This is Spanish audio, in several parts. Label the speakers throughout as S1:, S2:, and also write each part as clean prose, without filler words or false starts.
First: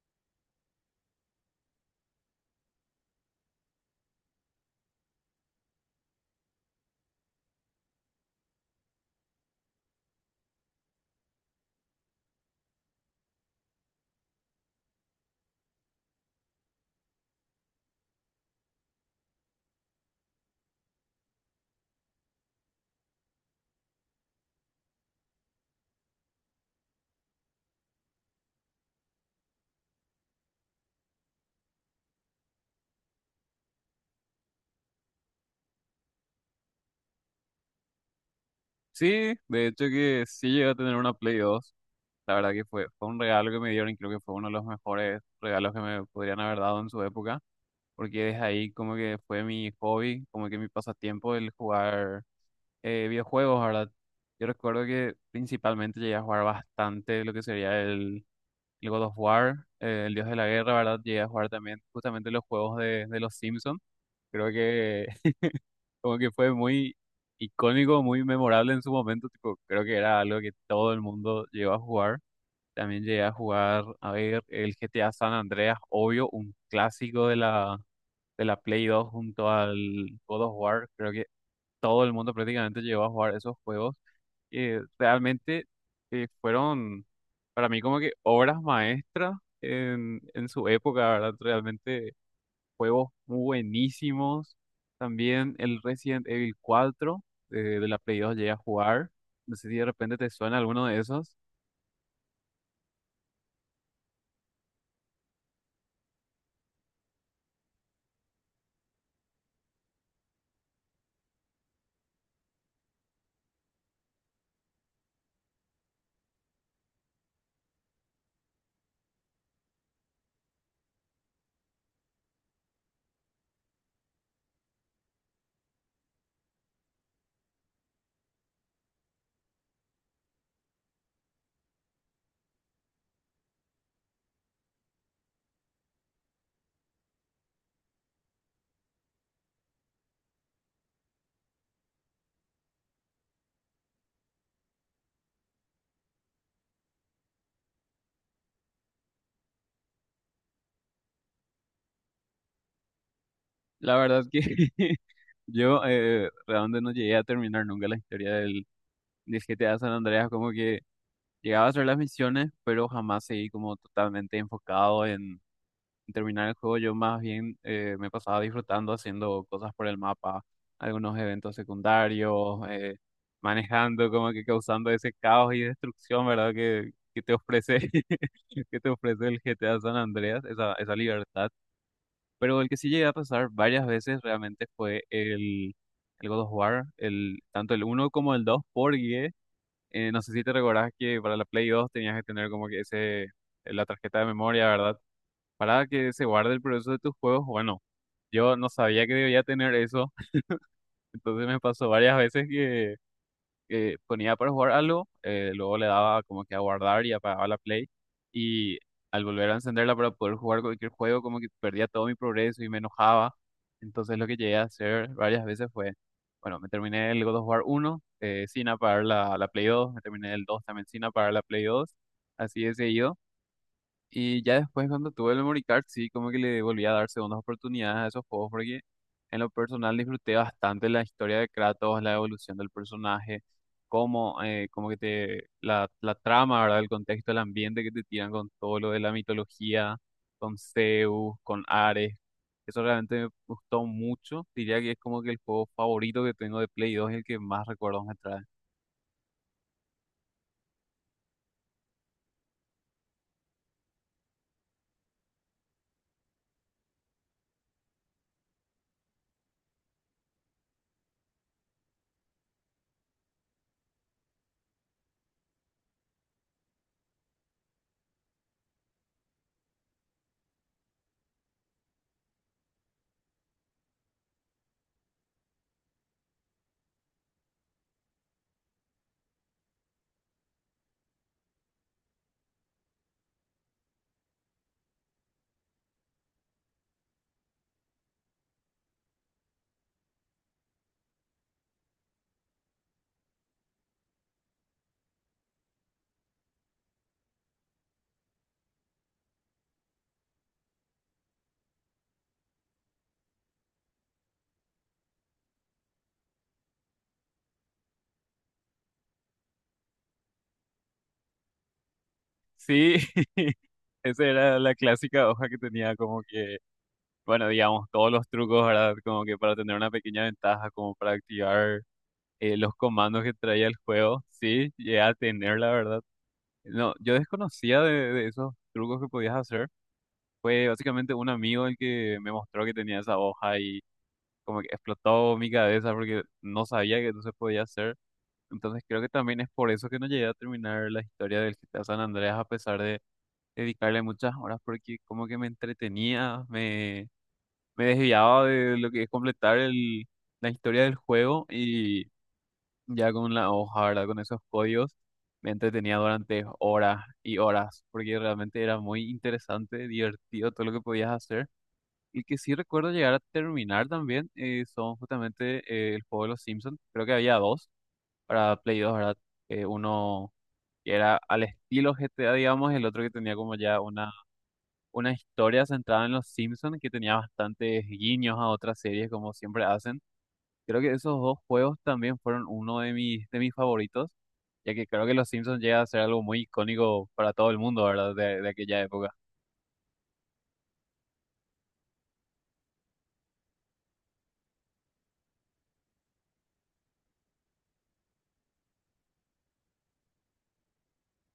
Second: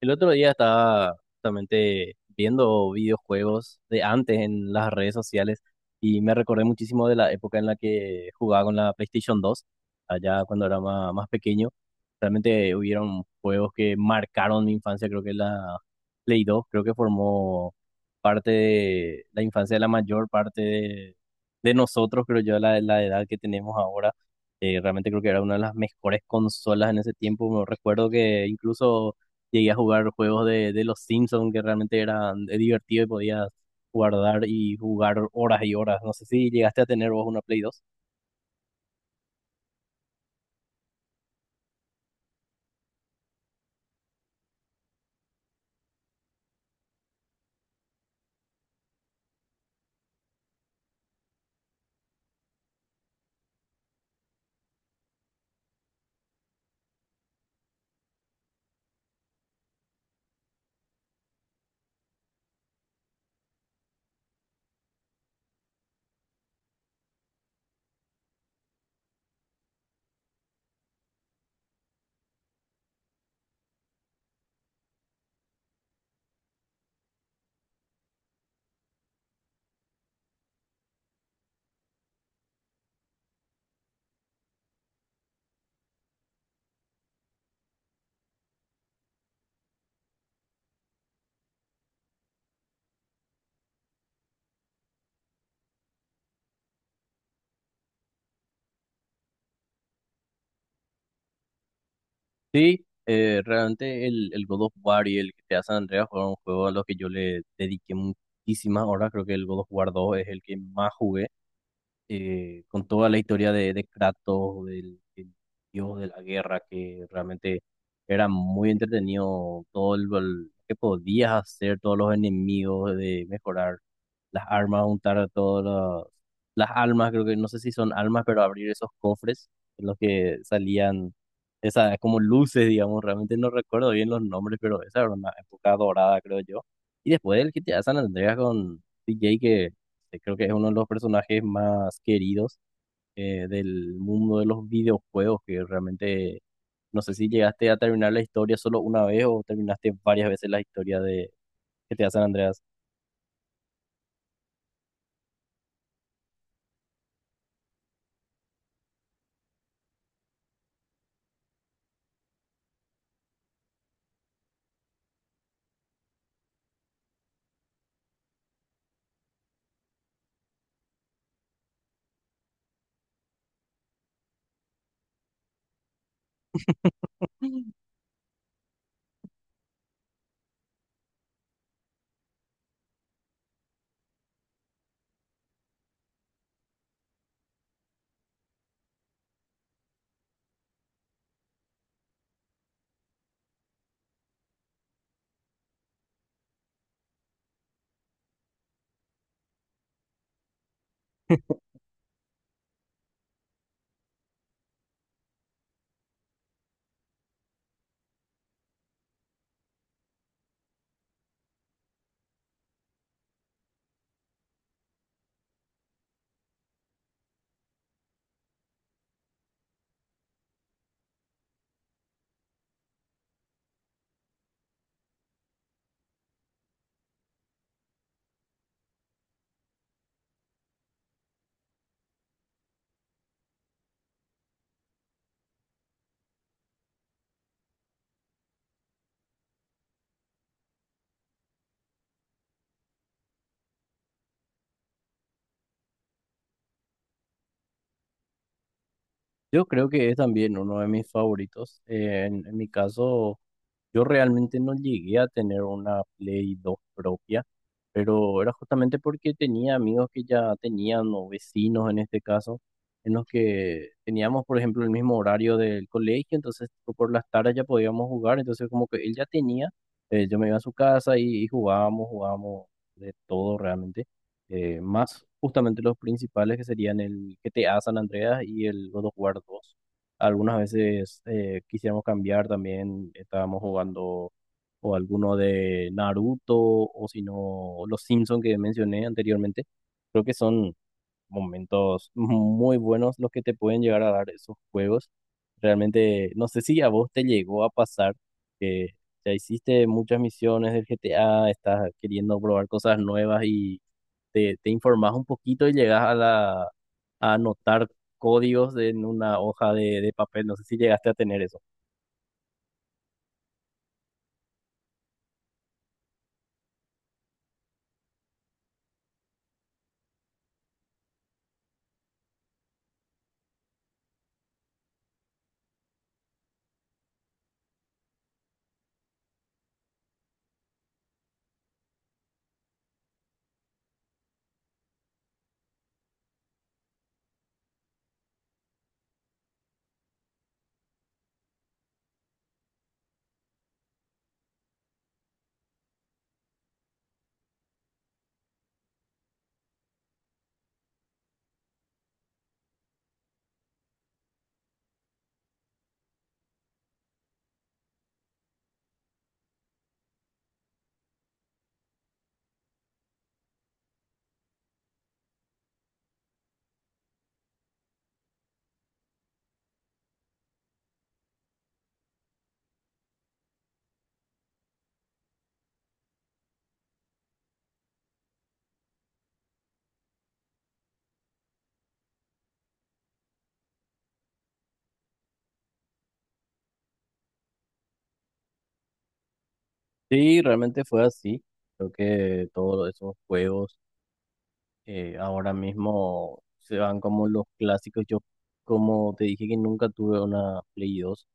S1: El otro día estaba justamente viendo videojuegos de antes en las redes sociales y me recordé muchísimo de la época en la que jugaba con la PlayStation 2, allá cuando era pequeño. Realmente hubieron juegos que marcaron mi infancia. Creo que la Play 2, creo que formó parte de la infancia de la mayor parte de nosotros, creo yo, la edad que tenemos ahora. Realmente creo que era una de las mejores consolas en ese tiempo. Me recuerdo que incluso llegué a jugar juegos de los Simpsons, que realmente eran divertidos, y podías guardar y jugar horas y horas. No sé si llegaste a tener vos una Play 2.
S2: Sí, de hecho que sí llegué a tener una Play dos. La verdad que fue un regalo que me dieron, y creo que fue uno de los mejores regalos que me podrían haber dado en su época, porque desde ahí como que fue mi hobby, como que mi pasatiempo el jugar videojuegos, ¿verdad? Yo recuerdo que principalmente llegué a jugar bastante lo que sería el God of War, el Dios de la Guerra, ¿verdad? Llegué a jugar también justamente los juegos de los Simpsons. Creo que como que fue muy icónico, muy memorable en su momento, tipo, creo que era algo que todo el mundo llegó a jugar. También llegué a jugar, a ver, el GTA San Andreas, obvio, un clásico de la Play 2 junto al God of War. Creo que todo el mundo prácticamente llegó a jugar esos juegos. Realmente fueron para mí como que obras maestras en su época, ¿verdad? Realmente juegos muy buenísimos. También el Resident Evil 4 de la Play 2 llegué a jugar. No sé si de repente te suena alguno de esos.
S1: Sí, realmente el God of War y el que GTA San Andreas fueron juegos a los que yo le dediqué muchísimas horas. Creo que el God of War 2 es el que más jugué, con toda la historia de Kratos, del dios de la guerra, que realmente era muy entretenido todo lo que podías hacer, todos los enemigos, de mejorar las armas, juntar todas las, las almas. Creo que no sé si son almas, pero abrir esos cofres en los que salían esas como luces, digamos. Realmente no recuerdo bien los nombres, pero esa era una época dorada, creo yo. Y después el GTA San Andreas con DJ, que creo que es uno de los personajes más queridos del mundo de los videojuegos, que realmente no sé si llegaste a terminar la historia solo una vez o terminaste varias veces la historia de que te hacen Andreas.
S2: La verdad que yo realmente no llegué a terminar nunca la historia del GTA San Andreas. Como que llegaba a hacer las misiones, pero jamás seguí como totalmente enfocado en terminar el juego. Yo más bien me pasaba disfrutando, haciendo cosas por el mapa, algunos eventos secundarios, manejando, como que causando ese caos y destrucción, ¿verdad? Que te ofrece, que te ofrece el GTA San Andreas, esa libertad. Pero el que sí llegué a pasar varias veces realmente fue el God of War, el, tanto el uno como el dos. Porque no sé si te recordás que para la Play 2 tenías que tener como que ese, la tarjeta de memoria, ¿verdad? Para que se guarde el progreso de tus juegos. Bueno, yo no sabía que debía tener eso, entonces me pasó varias veces que ponía para jugar algo, luego le daba como que a guardar y apagaba la play, y al volver a encenderla para poder jugar cualquier juego, como que perdía todo mi progreso y me enojaba. Entonces lo que llegué a hacer varias veces fue, bueno, me terminé el God of War uno sin apagar la Play 2, me terminé el 2 también sin apagar la Play 2, así de seguido. Y ya después cuando tuve el memory card, sí, como que le volví a dar segundas oportunidades a esos juegos, porque en lo personal disfruté bastante la historia de Kratos, la evolución del personaje, cómo, como que te, la trama, ¿verdad? El contexto, el ambiente que te tiran con todo lo de la mitología, con Zeus, con Ares. Eso realmente me gustó mucho. Diría que es como que el juego favorito que tengo de Play 2, y el que más recuerdos me trae.
S1: Yo creo que es también uno de mis favoritos. En mi caso, yo realmente no llegué a tener una Play 2 propia, pero era justamente porque tenía amigos que ya tenían, o vecinos en este caso, en los que teníamos, por ejemplo, el mismo horario del colegio. Entonces tipo, por las tardes ya podíamos jugar, entonces como que él ya tenía, yo me iba a su casa y jugábamos, jugábamos de todo realmente, más justamente los principales, que serían el GTA San Andreas y el God of War 2. Algunas veces quisiéramos cambiar también, estábamos jugando o alguno de Naruto, o si no los Simpson que mencioné anteriormente. Creo que son momentos muy buenos los que te pueden llegar a dar esos juegos. Realmente, no sé si a vos te llegó a pasar que ya hiciste muchas misiones del GTA, estás queriendo probar cosas nuevas y te informás un poquito y llegas a a anotar códigos en una hoja de papel. No sé si llegaste a tener eso.
S2: Sí, esa era la clásica hoja que tenía como que, bueno, digamos, todos los trucos, ¿verdad? Como que para tener una pequeña ventaja, como para activar los comandos que traía el juego. Sí, llegué a tener, la verdad. No, yo desconocía de esos trucos que podías hacer. Fue básicamente un amigo el que me mostró que tenía esa hoja, y como que explotó mi cabeza porque no sabía que eso se podía hacer. Entonces creo que también es por eso que no llegué a terminar la historia del GTA San Andreas, a pesar de dedicarle muchas horas, porque como que me entretenía, me desviaba de lo que es completar la historia del juego. Y ya con la hoja, ¿verdad? Con esos códigos me entretenía durante horas y horas, porque realmente era muy interesante, divertido todo lo que podías hacer. Y que sí recuerdo llegar a terminar también son justamente el juego de los Simpsons. Creo que había dos para Play dos, ¿verdad? Uno que era al estilo GTA, digamos, el otro que tenía como ya una historia centrada en los Simpsons, que tenía bastantes guiños a otras series, como siempre hacen. Creo que esos dos juegos también fueron uno de de mis favoritos, ya que creo que los Simpsons llega a ser algo muy icónico para todo el mundo, ¿verdad? De aquella época.
S1: Sí, realmente fue así. Creo que todos esos juegos, ahora mismo se van como los clásicos. Yo, como te dije que nunca tuve una Play dos,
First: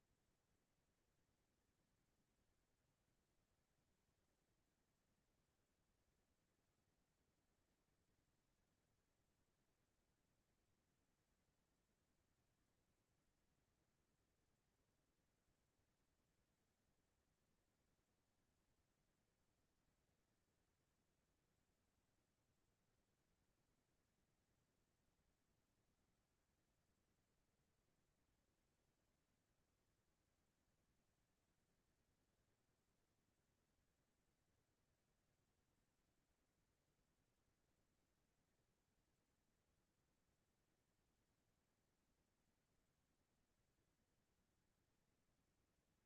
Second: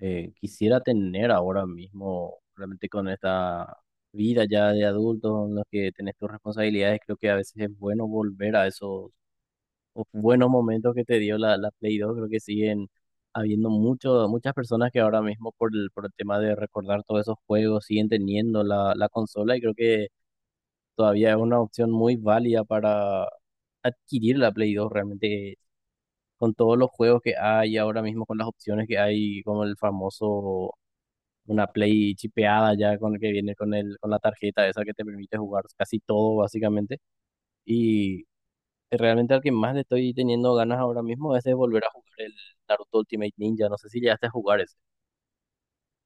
S1: quisiera tener ahora mismo, realmente con esta vida ya de adultos en los que tenés tus responsabilidades. Creo que a veces es bueno volver a esos buenos momentos que te dio la Play dos. Creo que siguen habiendo mucho, muchas personas que ahora mismo por por el tema de recordar todos esos juegos siguen teniendo la consola, y creo que todavía es una opción muy válida para adquirir la Play dos realmente, con todos los juegos que hay ahora mismo, con las opciones que hay, como el famoso, una Play chipeada ya, con el que viene con con la tarjeta esa que te permite jugar casi todo básicamente. Y realmente al que más le estoy teniendo ganas ahora mismo es de volver a jugar el Naruto Ultimate Ninja. No sé si llegaste a jugar.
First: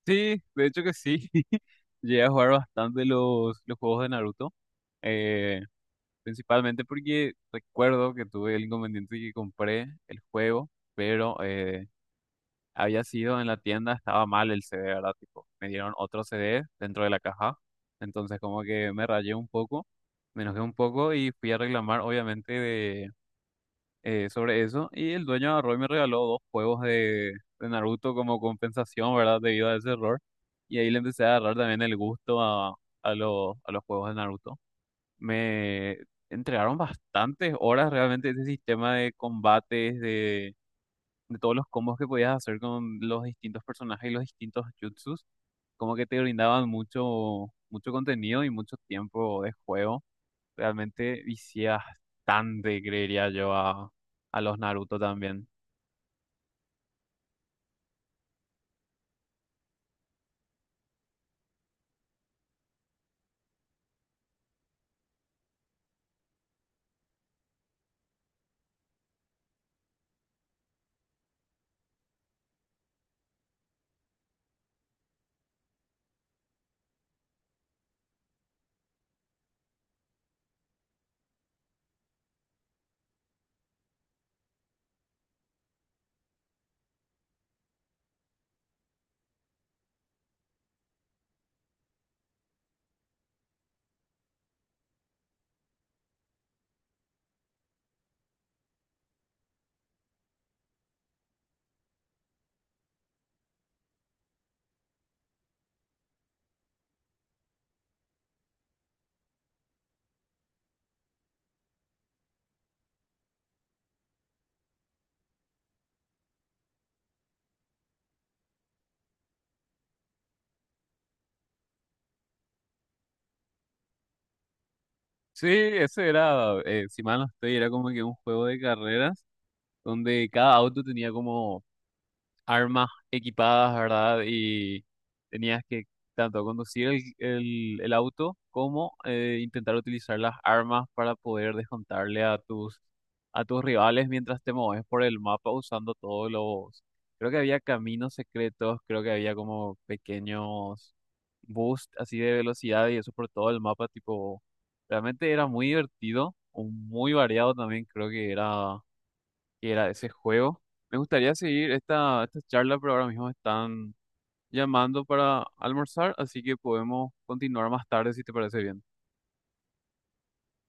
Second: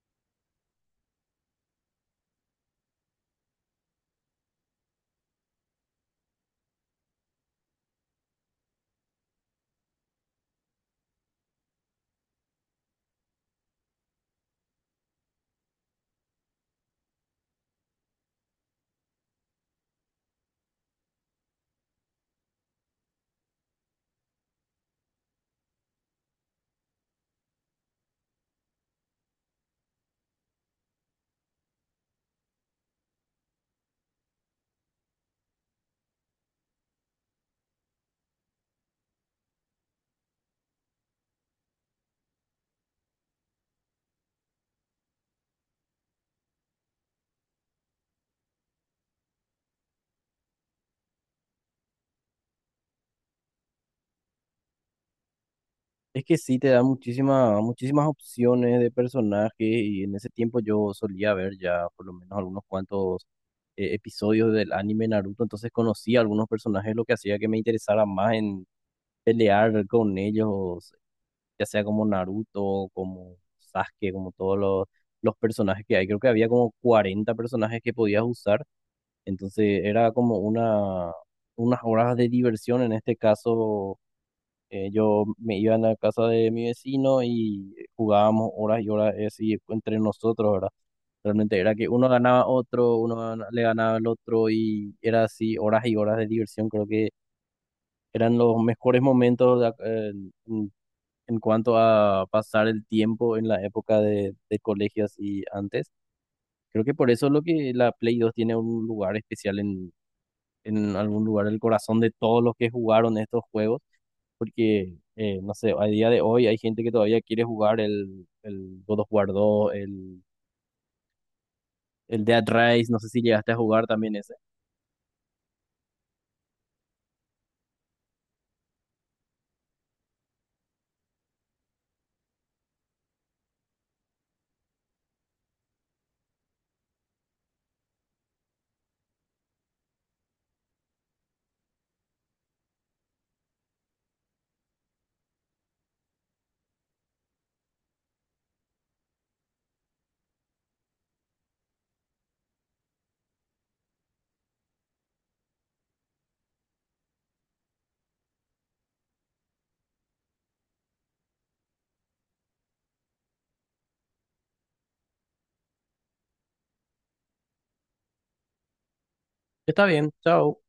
S2: Sí, de hecho que sí. Llegué a jugar bastante los juegos de Naruto, eh, principalmente porque recuerdo que tuve el inconveniente de que compré el juego, pero... había sido en la tienda, estaba mal el CD, ¿verdad? Tipo, me dieron otro CD dentro de la caja. Entonces como que me rayé un poco, me enojé un poco y fui a reclamar, obviamente, sobre eso. Y el dueño agarró y me regaló dos juegos de Naruto como compensación, ¿verdad? Debido a ese error. Y ahí le empecé a agarrar también el gusto a los juegos de Naruto. Me entregaron bastantes horas realmente de ese sistema de combates, de todos los combos que podías hacer con los distintos personajes y los distintos jutsus, como que te brindaban mucho, mucho contenido y mucho tiempo de juego. Realmente vicias bastante, creería yo, a los Naruto también.
S1: Es que sí, te da muchísimas opciones de personajes, y en ese tiempo yo solía ver ya por lo menos algunos cuantos episodios del anime Naruto, entonces conocía algunos personajes, lo que hacía que me interesara más en pelear con ellos, ya sea como Naruto, como Sasuke, como todos los personajes que hay. Creo que había como 40 personajes que podías usar, entonces era como una, unas horas de diversión. En este caso yo me iba a la casa de mi vecino y jugábamos horas y horas así entre nosotros, ¿verdad? Realmente era que uno ganaba a otro, le ganaba al otro, y era así horas y horas de diversión. Creo que eran los mejores momentos de en cuanto a pasar el tiempo en la época de colegios y antes. Creo que por eso es lo que la Play dos tiene un lugar especial en algún lugar del corazón de todos los que jugaron estos juegos, porque, no sé, a día de hoy hay gente que todavía quiere jugar el God of War 2, el Dead Rise. No sé si llegaste a jugar también ese.
S2: Sí, ese era, si mal no estoy, era como que un juego de carreras donde cada auto tenía como armas equipadas, ¿verdad? Y tenías que tanto conducir el auto como intentar utilizar las armas para poder descontarle a a tus rivales mientras te mueves por el mapa, usando todos los... Creo que había caminos secretos, creo que había como pequeños boosts así de velocidad y eso por todo el mapa, tipo, realmente era muy divertido, o muy variado también, creo que era de ese juego. Me gustaría seguir esta charla, pero ahora mismo están llamando para almorzar, así que podemos continuar más tarde si te parece bien.
S1: Está bien, chao.